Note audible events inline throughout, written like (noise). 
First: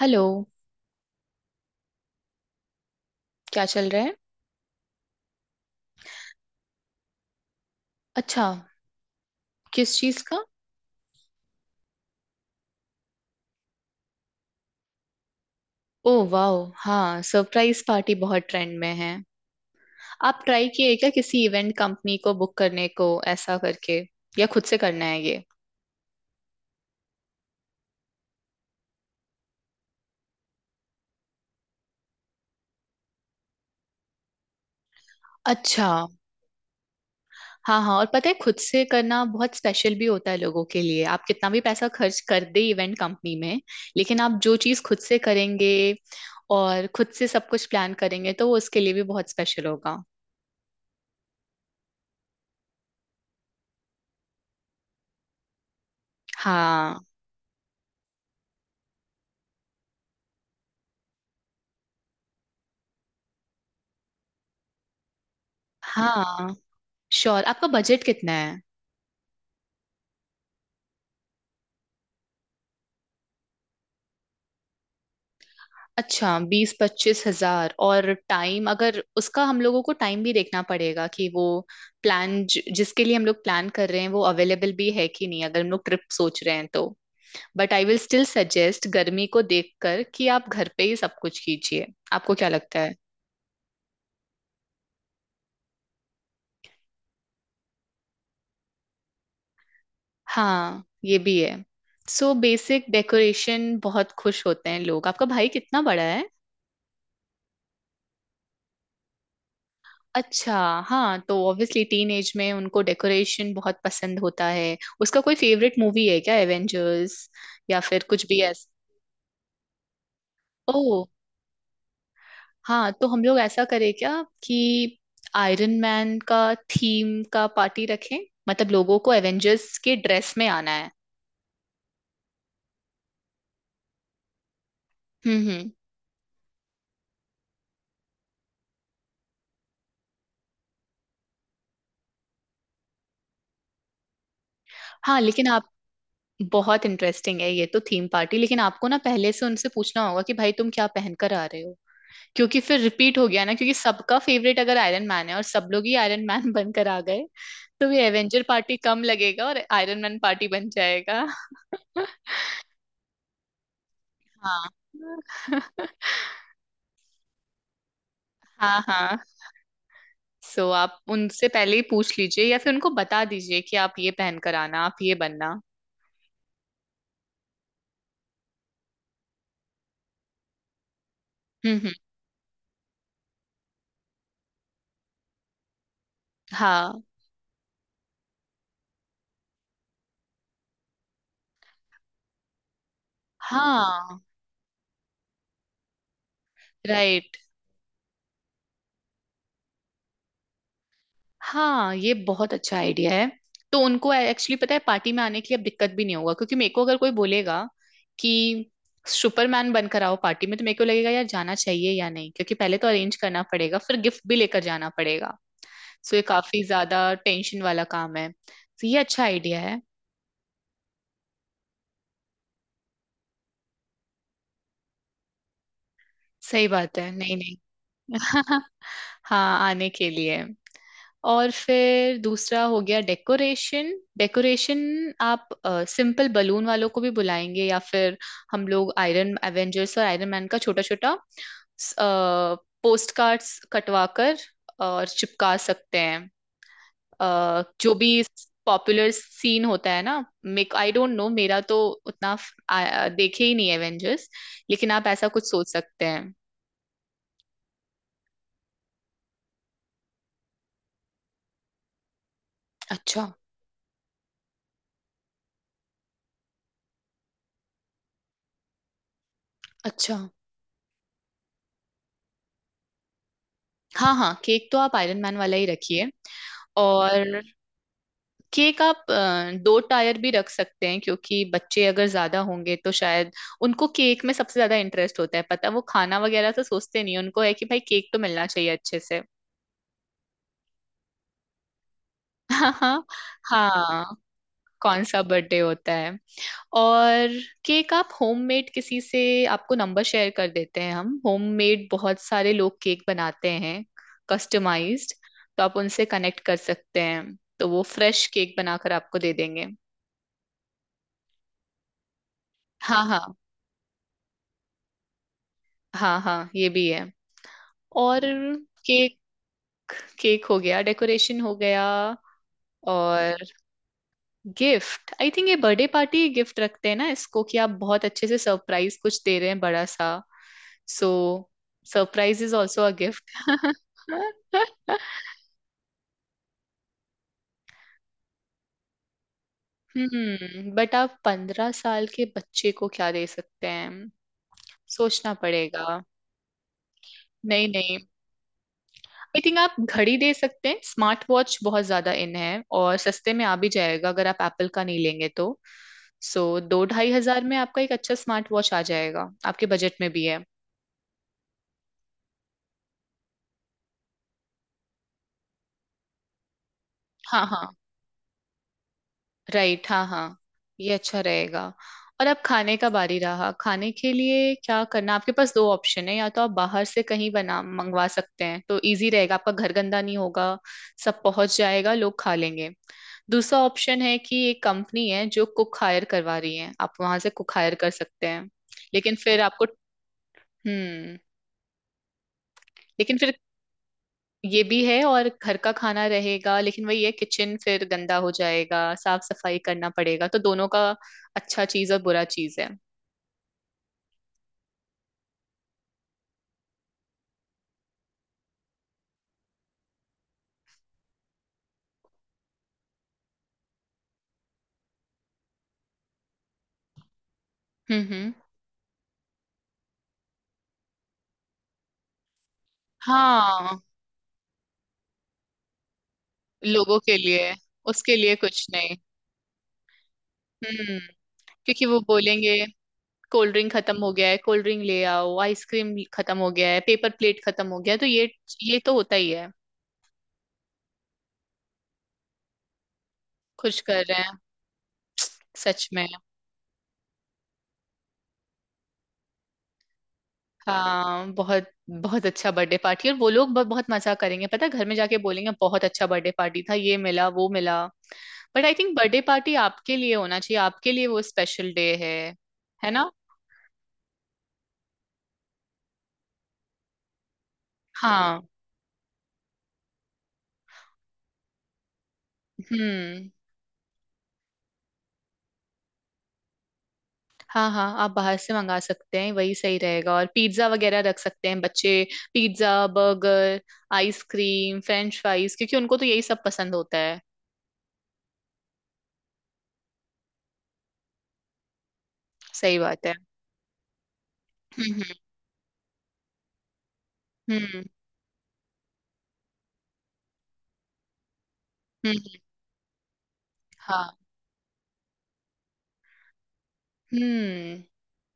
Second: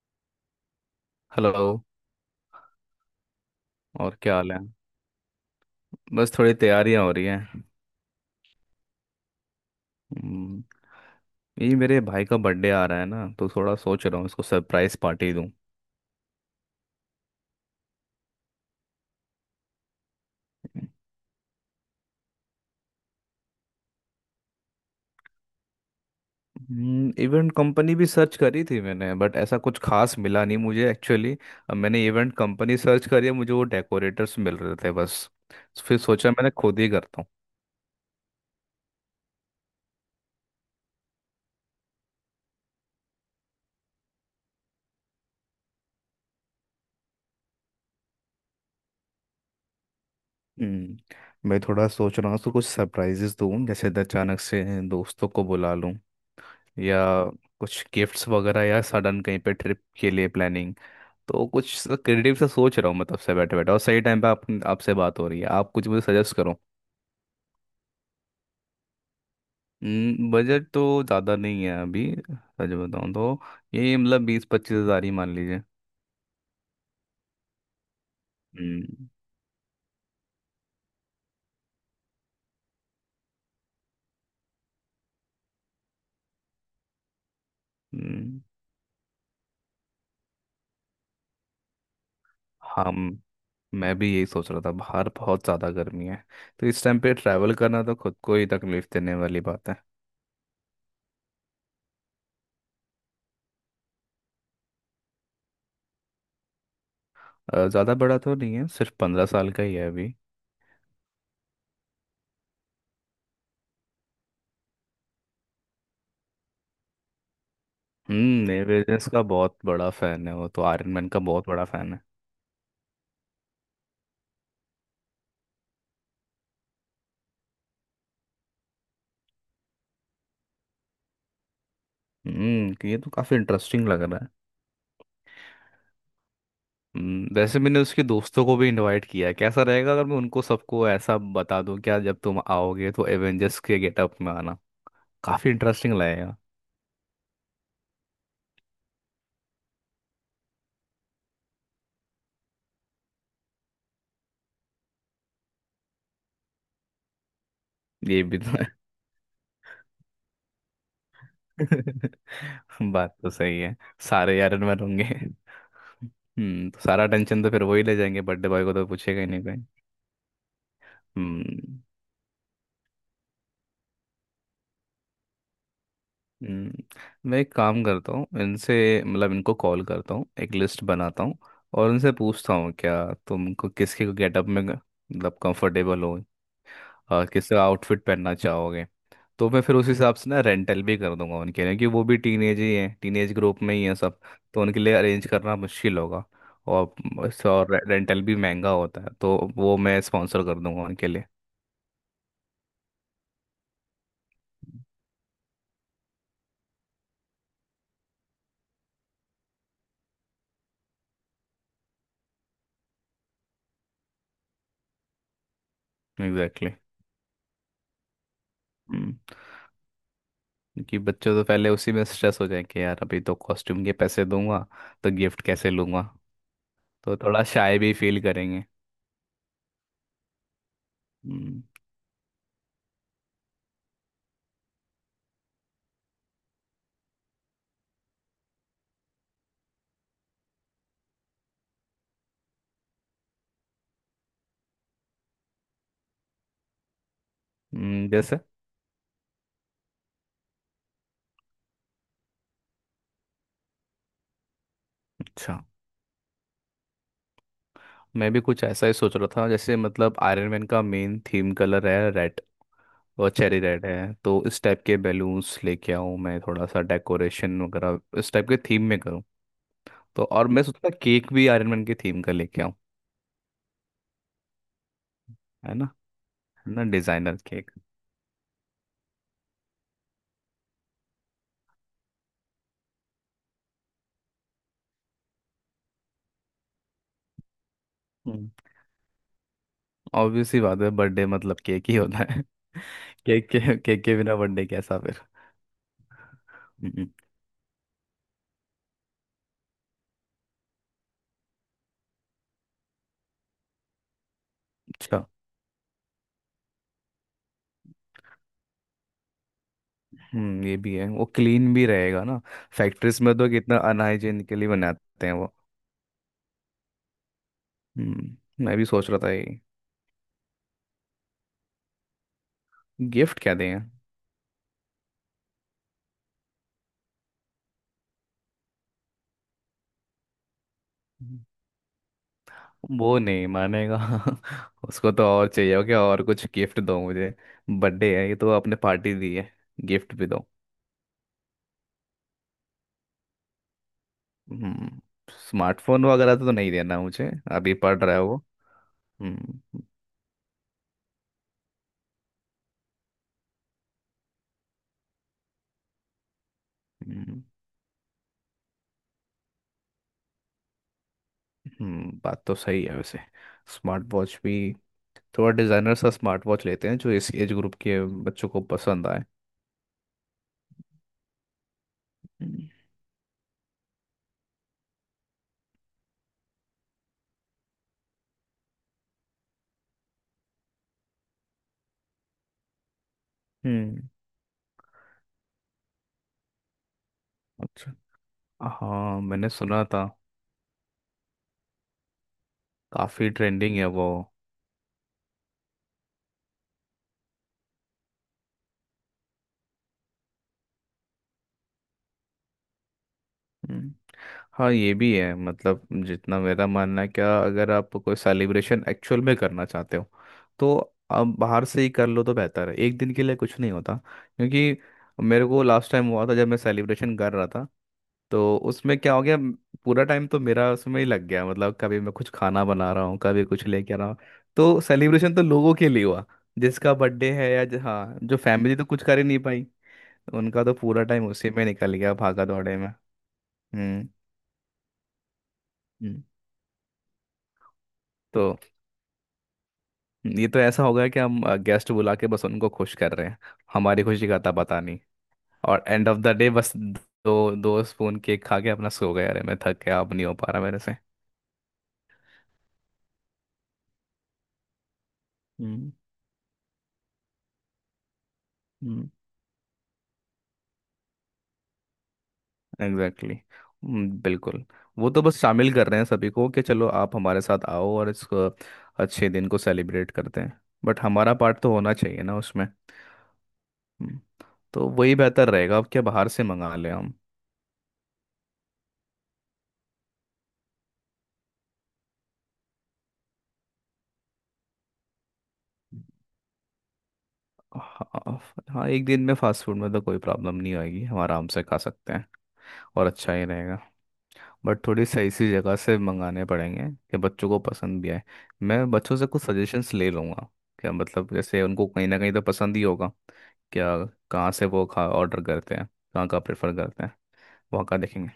Hello. Hello. क्या चल रहा है? और क्या हाल है? बस थोड़ी तैयारियां हो रही हैं। अच्छा। किस चीज का? हम्म, ये मेरे भाई का बर्थडे आ रहा है ना तो थोड़ा सोच रहा हूँ इसको सरप्राइज पार्टी दूँ। ओ वाह! हाँ, सरप्राइज पार्टी बहुत ट्रेंड में है। आप ट्राई किए क्या किसी इवेंट कंपनी को बुक करने को, ऐसा करके, या खुद से करना है ये? इवेंट कंपनी भी सर्च करी थी मैंने बट ऐसा कुछ खास मिला नहीं मुझे एक्चुअली। अब मैंने इवेंट कंपनी सर्च करी है, मुझे वो डेकोरेटर्स मिल रहे थे बस। तो अच्छा। फिर सोचा मैंने खुद ही करता हूँ। हाँ हाँ, और पता है खुद से करना बहुत स्पेशल भी होता है लोगों के लिए। आप कितना भी पैसा खर्च कर दे इवेंट कंपनी में, लेकिन आप जो चीज खुद से करेंगे और खुद से सब कुछ प्लान करेंगे तो वो उसके लिए भी बहुत स्पेशल होगा। हम्म, मैं थोड़ा सोच रहा हूँ तो कुछ सरप्राइजेस दूँ, जैसे अचानक से दोस्तों को बुला लूँ। या हाँ। कुछ गिफ्ट्स वगैरह, या सडन कहीं पे ट्रिप के लिए प्लानिंग। तो कुछ क्रिएटिव सा सोच रहा हूँ मैं तब से बैठे बैठे। और सही टाइम पे आप आपसे बात हो रही है, आप कुछ मुझे सजेस्ट हाँ, करो। श्योर। आपका बजट कितना है? बजट तो ज़्यादा नहीं है अभी, सच बताऊँ तो। ये मतलब 20-25 हज़ार ही मान लीजिए। अच्छा, 20-25 हजार। और टाइम अगर हम्म। उसका, हम लोगों को टाइम भी देखना पड़ेगा कि वो प्लान जिसके लिए हम लोग प्लान कर रहे हैं वो अवेलेबल भी है कि नहीं, अगर हम लोग ट्रिप सोच रहे हैं तो। But I will still hmm. Suggest, गर्मी को देखकर, कि आप घर पे ही सब कुछ कीजिए। आपको क्या लगता है? हम मैं भी यही सोच रहा था, बाहर बहुत ज़्यादा गर्मी है। तो इस टाइम पे ट्रैवल करना तो खुद को ही तकलीफ देने वाली बात है। हाँ, ये भी है। सो बेसिक डेकोरेशन बहुत खुश होते हैं लोग। आपका भाई कितना बड़ा? ज़्यादा बड़ा तो नहीं है, सिर्फ 15 साल का ही है अभी। अच्छा। हाँ, तो ऑब्वियसली टीनेज में उनको डेकोरेशन बहुत पसंद होता है। उसका कोई फेवरेट मूवी है क्या, एवेंजर्स या फिर कुछ भी ऐसा? एवेजेस का बहुत बड़ा फ़ैन है वो, तो आयरन ओह। मैन का बहुत बड़ा फ़ैन है। हाँ, तो हम लोग ऐसा करें क्या कि आयरन मैन का थीम का पार्टी रखें? मतलब लोगों को एवेंजर्स के ड्रेस में आना है। कि ये तो काफ़ी इंटरेस्टिंग लग रहा है। हम्म। वैसे मैंने उसके दोस्तों को भी इनवाइट किया है, कैसा रहेगा अगर मैं उनको सबको ऐसा बता दूं, क्या जब तुम आओगे तो एवेंजर्स के गेटअप में आना। हाँ लेकिन काफी आप, इंटरेस्टिंग लगेगा। बहुत इंटरेस्टिंग है ये तो, थीम पार्टी। लेकिन आपको ना पहले से उनसे पूछना होगा कि भाई तुम क्या पहनकर आ रहे हो, क्योंकि फिर रिपीट हो गया ना। क्योंकि सबका फेवरेट अगर आयरन मैन है और सब लोग ही आयरन मैन (laughs) बनकर आ गए तो भी ये भी एवेंजर तो पार्टी है। कम लगेगा और आयरन मैन पार्टी बन जाएगा। (laughs) बात तो सही है। सारे आयरन हाँ मैन होंगे। (laughs) तो सारा टेंशन तो फिर वही ले जाएंगे, बर्थडे बॉय को हाँ तो पूछेगा हाँ। ही नहीं कोई। सो आप उनसे पहले हम्म। ही पूछ लीजिए या फिर उनको बता दीजिए कि आप ये पहन कर आना, आप ये बनना। हम्म, मैं एक काम करता हूँ इनसे, मतलब इनको कॉल करता हूँ, एक लिस्ट बनाता हूँ। और हम्म। उनसे पूछता हूँ क्या तुमको किसके गेटअप में मतलब कंफर्टेबल हो, हाँ और किस आउटफिट पहनना चाहोगे। तो मैं फिर उस हिसाब से ना रेंटल भी कर दूंगा उनके लिए, क्योंकि वो भी टीनेज ही हैं, टीनेज ग्रुप में ही हैं सब। हाँ। तो उनके लिए अरेंज करना मुश्किल होगा। और राइट। बस, और रेंटल भी महंगा होता है तो वो मैं स्पॉन्सर कर दूंगा उनके लिए। हाँ, ये बहुत अच्छा आइडिया है। तो उनको एक्चुअली पता है, पार्टी में आने के लिए अब दिक्कत भी नहीं होगा। क्योंकि मेरे को अगर कोई बोलेगा कि सुपरमैन बनकर आओ पार्टी में, तो मेरे को लगेगा यार जाना चाहिए या नहीं, क्योंकि पहले तो अरेंज करना पड़ेगा फिर गिफ्ट भी लेकर जाना पड़ेगा। सो ये काफी एग्जैक्टली। ज्यादा टेंशन वाला काम है, तो ये हम्म अच्छा आइडिया है। क्योंकि बच्चे तो पहले उसी में स्ट्रेस हो जाए कि यार अभी तो कॉस्ट्यूम के पैसे दूंगा तो गिफ्ट कैसे लूंगा। सही बात है, तो नहीं थोड़ा नहीं। शाय भी फील करेंगे। (laughs) हाँ, आने के लिए। और हम्म। फिर दूसरा हो गया, डेकोरेशन। डेकोरेशन, आप सिंपल बलून वालों को भी बुलाएंगे, या फिर हम लोग आयरन एवेंजर्स और आयरन मैन का छोटा छोटा पोस्ट कार्ड्स कटवा कर और चिपका सकते हैं? जो भी जैसे, पॉपुलर सीन होता है ना। मेक, आई डोंट नो, मेरा तो उतना फ- आ, आ, देखे ही नहीं एवेंजर्स। लेकिन आप ऐसा कुछ अच्छा, सोच सकते हैं। मैं भी कुछ ऐसा ही सोच रहा था, जैसे मतलब आयरन मैन का मेन थीम कलर है रेड। अच्छा। और चेरी रेड है तो इस टाइप के बैलून्स लेके आऊँ मैं, थोड़ा सा डेकोरेशन वगैरह इस टाइप के थीम में करूँ। अच्छा। तो और मैं सोचता केक भी आयरन मैन के थीम का लेके आऊँ। हाँ हाँ, केक तो आप आयरन मैन वाला ही है ना? रखिए। है ना और डिजाइनर केक? केक आप दो टायर भी रख सकते हैं, क्योंकि बच्चे अगर ज्यादा होंगे तो शायद उनको केक में सबसे ज्यादा इंटरेस्ट होता है, पता है, वो खाना वगैरह तो सोचते नहीं हैं। उनको है कि भाई केक तो मिलना चाहिए अच्छे से। ऑब्वियस ही बात है, बर्थडे मतलब केक ही होना है। (laughs) (laughs) हाँ हाँ केक के केक हाँ। के बिना बर्थडे कैसा कौन फिर? सा बर्थडे होता है? हम्म, और केक आप होममेड किसी से, आपको नंबर शेयर कर देते हैं हम, होममेड बहुत सारे लोग केक बनाते हैं, कस्टमाइज्ड। अच्छा। तो आप उनसे कनेक्ट कर सकते हैं, तो वो फ्रेश केक बनाकर आपको दे देंगे। ये भी है, वो क्लीन भी रहेगा ना? हाँ फैक्ट्रीज हाँ। में तो कितना अनहाइजीनिकली बनाते हैं वो। हाँ हाँ, ये भी है। और मैं भी सोच केक, रहा था ये। केक हो गया, डेकोरेशन हो गया। और गिफ्ट क्या दें? गिफ्ट, आई थिंक ये बर्थडे पार्टी गिफ्ट रखते हैं ना इसको, कि आप बहुत अच्छे से सरप्राइज कुछ दे रहे हैं बड़ा सा। So surprise is also a वो गिफ्ट। नहीं मानेगा। (laughs) उसको (laughs) तो और चाहिए होगा कि और कुछ गिफ्ट दो मुझे, बर्थडे है ये, तो आपने पार्टी दी है, गिफ्ट भी दो। हम्म, बट आप 15 साल के बच्चे को क्या दे सकते हैं? हम्म, सोचना पड़ेगा। स्मार्टफोन वगैरह तो नहीं देना मुझे, नहीं अभी नहीं। पढ़ रहा है वो। आई थिंक आप हम्म। घड़ी दे सकते हैं, स्मार्ट वॉच बहुत ज्यादा इन है। और सस्ते में आ भी जाएगा अगर आप एप्पल का नहीं लेंगे तो। सो दो ढाई हम्म, हजार में आपका एक अच्छा स्मार्ट वॉच आ जाएगा, आपके बजट में भी है। बात तो सही है वैसे। स्मार्ट वॉच भी, थोड़ा डिजाइनर सा स्मार्ट वॉच लेते हैं जो इस हाँ एज हाँ। ग्रुप के बच्चों को पसंद आए। राइट। हाँ हाँ, ये अच्छा रहेगा। और अब हम्म। खाने का बारी रहा। खाने के लिए क्या करना, आपके पास दो ऑप्शन है। या तो आप बाहर से कहीं बना मंगवा सकते हैं, तो इजी रहेगा, आपका घर गंदा नहीं होगा, सब पहुंच जाएगा, लोग खा लेंगे। दूसरा ऑप्शन हम्म, है कि एक कंपनी है जो कुक हायर करवा रही है, आप वहां से कुक हायर कर अच्छा। सकते हैं। लेकिन हाँ, फिर मैंने आपको, सुना था, हम्म, लेकिन काफी फिर ट्रेंडिंग है वो। ये भी है, और घर का खाना रहेगा, लेकिन वही है किचन फिर गंदा हो जाएगा, साफ सफाई करना पड़ेगा। तो दोनों का अच्छा चीज और बुरा चीज है। हम्म, हाँ ये भी है, मतलब जितना मेरा मानना है क्या, अगर आप कोई सेलिब्रेशन एक्चुअल में करना चाहते हो तो आप बाहर से ही कर लो तो बेहतर है, एक दिन के लिए कुछ नहीं होता, क्योंकि मेरे को लास्ट टाइम हुआ था जब मैं सेलिब्रेशन कर रहा था। हम्म। तो उसमें क्या हो गया, पूरा टाइम तो मेरा उसमें ही लग गया, मतलब कभी मैं कुछ खाना बना रहा हूँ, कभी कुछ हाँ, लेके आ रहा हूँ। तो सेलिब्रेशन तो लोगों के लिए हुआ, जिसका लोगों के बर्थडे है लिए, या उसके हाँ, लिए जो कुछ फैमिली तो नहीं। कुछ कर ही नहीं पाई। उनका तो हम्म, पूरा टाइम उसी में क्योंकि निकल वो गया, भागा बोलेंगे दौड़े में। कोल्ड ड्रिंक खत्म हम्म हो गया है, कोल्ड ड्रिंक ले आओ, आइसक्रीम खत्म हो गया है, पेपर प्लेट खत्म हो गया है, तो ये तो ये तो होता ही है। ये तो ऐसा होगा कि हम गेस्ट बुला के बस उनको खुश कर रहे हैं, खुश कर हमारी रहे खुशी हैं। का था पता नहीं। और सच में। एंड ऑफ द डे बस दो दो स्पून केक खा के अपना सो गए, अरे मैं थक गया अब नहीं हो पा रहा मेरे से। हाँ, बहुत बहुत अच्छा बर्थडे पार्टी, और वो लोग ब- बहुत मजा करेंगे, पता है, घर में जाके बोलेंगे बहुत हम्म। अच्छा बर्थडे पार्टी था, ये मिला वो मिला। But I think hmm. Birthday party आपके लिए होना चाहिए, आपके लिए वो स्पेशल डे है। है ना? एग्जैक्टली। बिल्कुल। वो तो बस शामिल कर रहे हैं सभी को कि चलो आप हमारे साथ आओ, और हाँ। इसको अच्छे दिन को सेलिब्रेट करते हैं, बट हमारा पार्ट तो होना चाहिए ना उसमें। हम्म। हम्म, तो वही बेहतर रहेगा, अब क्या बाहर से मंगा लें हम? हाँ हाँ, आप बाहर से मंगा सकते हैं, वही सही रहेगा। और पिज्जा वगैरह रख सकते हैं बच्चे, pizza, burger, ice cream, french fries, क्योंकि उनको तो यही सब पसंद होता है। हाँ। हाँ, एक दिन में फास्ट फूड में तो कोई प्रॉब्लम नहीं आएगी, हम आराम से खा सकते हैं। सही बात और है। अच्छा ही रहेगा, बट थोड़ी हम्म। सही सी जगह से मंगाने पड़ेंगे कि बच्चों को हम्म पसंद भी आए। मैं बच्चों से कुछ सजेशंस ले लूँगा, क्या मतलब जैसे उनको कहीं ना कहीं हम्म, तो पसंद ही होगा। क्या हाँ। कहाँ से वो खा ऑर्डर करते हैं, कहाँ का प्रेफर करते हैं, हम्म, वहाँ का देखेंगे।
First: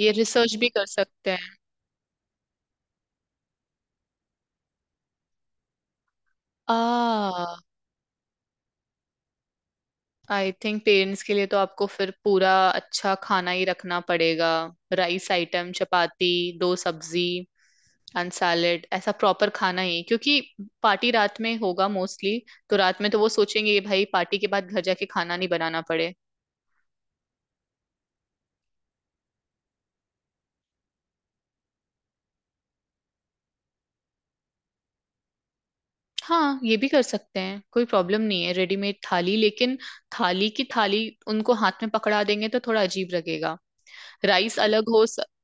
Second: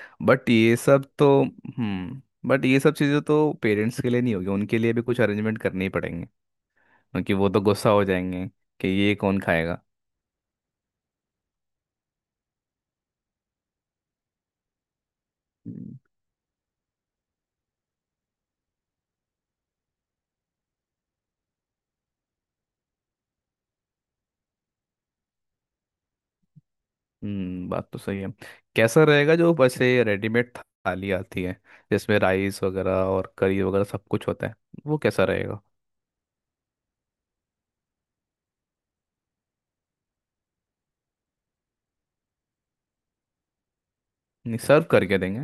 ये बट रिसर्च भी ये कर सब सकते तो हैं। बट ये सब चीज़ें तो पेरेंट्स के लिए नहीं होगी, उनके लिए भी कुछ अरेंजमेंट करने ही पड़ेंगे, क्योंकि आ वो तो गुस्सा हो जाएंगे कि ये कौन खाएगा। आई थिंक पेरेंट्स के लिए तो आपको फिर पूरा अच्छा खाना ही रखना पड़ेगा। राइस आइटम, चपाती, दो सब्जी एंड सैलेड, ऐसा प्रॉपर खाना ही, क्योंकि पार्टी रात में होगा मोस्टली। तो रात में तो वो सोचेंगे कि भाई पार्टी के बाद घर जाके खाना नहीं बनाना पड़े। बात तो सही है। कैसा रहेगा, जो वैसे रेडीमेड थाली आती है, जिसमें राइस वगैरह और करी वगैरह सब कुछ होता है, वो कैसा रहेगा? हाँ, ये भी कर सकते हैं, कोई प्रॉब्लम नहीं है रेडीमेड थाली, लेकिन थाली की थाली उनको हाथ में पकड़ा देंगे तो थोड़ा अजीब लगेगा। राइस नहीं, सर्व अलग हो। करके देंगे।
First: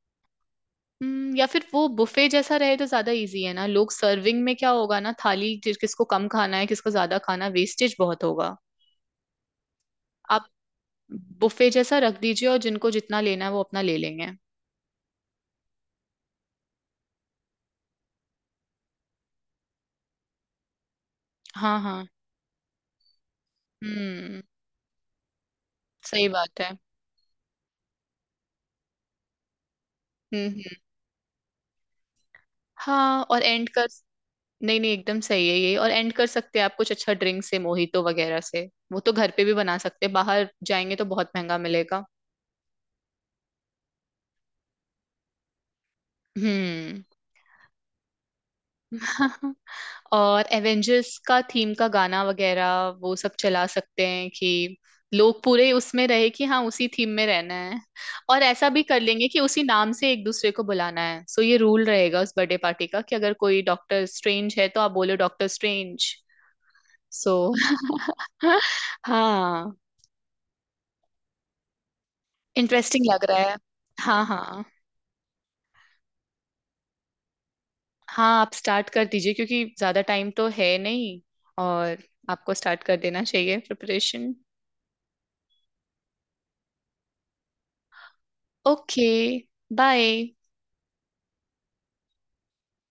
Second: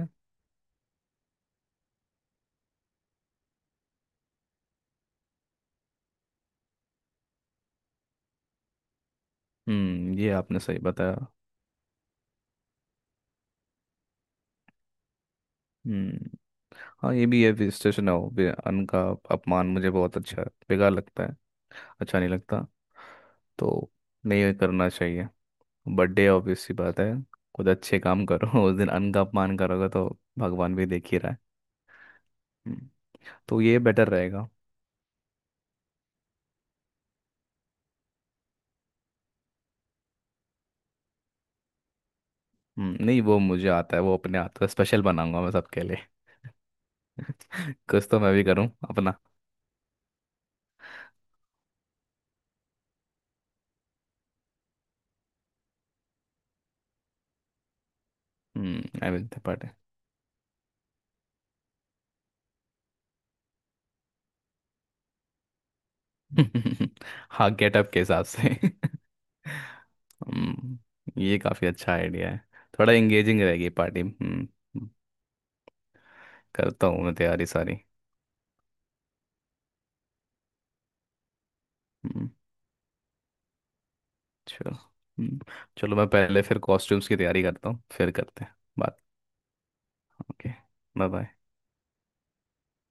या फिर वो बुफे जैसा रहे तो ज्यादा इजी है ना। लोग सर्विंग में क्या होगा ना, थाली, जिस किसको कम खाना है किसको ज्यादा खाना, वेस्टेज बहुत होगा। ये आप आपने सही बताया। बुफे जैसा रख दीजिए, और जिनको जितना लेना है वो अपना ले लेंगे। हम्म हाँ ये भी है, विस्टेशन हो, अन्न का अपमान मुझे बहुत बेकार लगता है, हाँ हाँ। अच्छा नहीं लगता, तो हम्म। नहीं करना चाहिए। बर्थडे, सही ऑब्वियस बात है। सी बात है, खुद अच्छे काम करो। (laughs) उस दिन अन्न का अपमान करोगे तो हम्म। भगवान भी देख ही रहा है। हम्म, हाँ, और तो एंड ये कर, बेटर रहेगा। नहीं नहीं, एकदम सही है ये, और एंड कर सकते हैं आप कुछ अच्छा ड्रिंक से, मोहितो वगैरह से, वो तो घर पे भी बना सकते हैं, बाहर जाएंगे तो बहुत महंगा मिलेगा। नहीं वो मुझे आता है, वो अपने आता है, स्पेशल बनाऊंगा मैं सबके लिए। हम्म। (laughs) कुछ तो मैं भी करूँ अपना। (laughs) और एवेंजर्स का थीम का गाना वगैरह वो सब चला सकते हैं, कि लोग पूरे उसमें रहे कि हाँ उसी थीम में रहना है। और ऐसा भी कर आई लेंगे विल कि उसी पार्टी। नाम से एक दूसरे को बुलाना है। सो ये रूल रहेगा उस बर्थडे पार्टी का, कि अगर कोई डॉक्टर स्ट्रेंज है तो आप बोलो डॉक्टर स्ट्रेंज। (laughs) सो हाँ, गेटअप के (laughs) हिसाब से। (laughs) हाँ, हम्म, ये काफ़ी अच्छा आइडिया है। थोड़ा इंटरेस्टिंग लग रहा एंगेजिंग है। रहेगी पार्टी। हाँ हम्म। हाँ। करता हूँ मैं तैयारी सारी। हाँ, आप स्टार्ट कर दीजिए, क्योंकि ज्यादा टाइम तो है नहीं। और हम्म, आपको स्टार्ट कर देना चाहिए प्रिपरेशन। चलो। हम्म, चलो मैं पहले फिर कॉस्ट्यूम्स की तैयारी करता हूँ, फिर करते हैं बात। Okay, bye. Okay. Bye bye.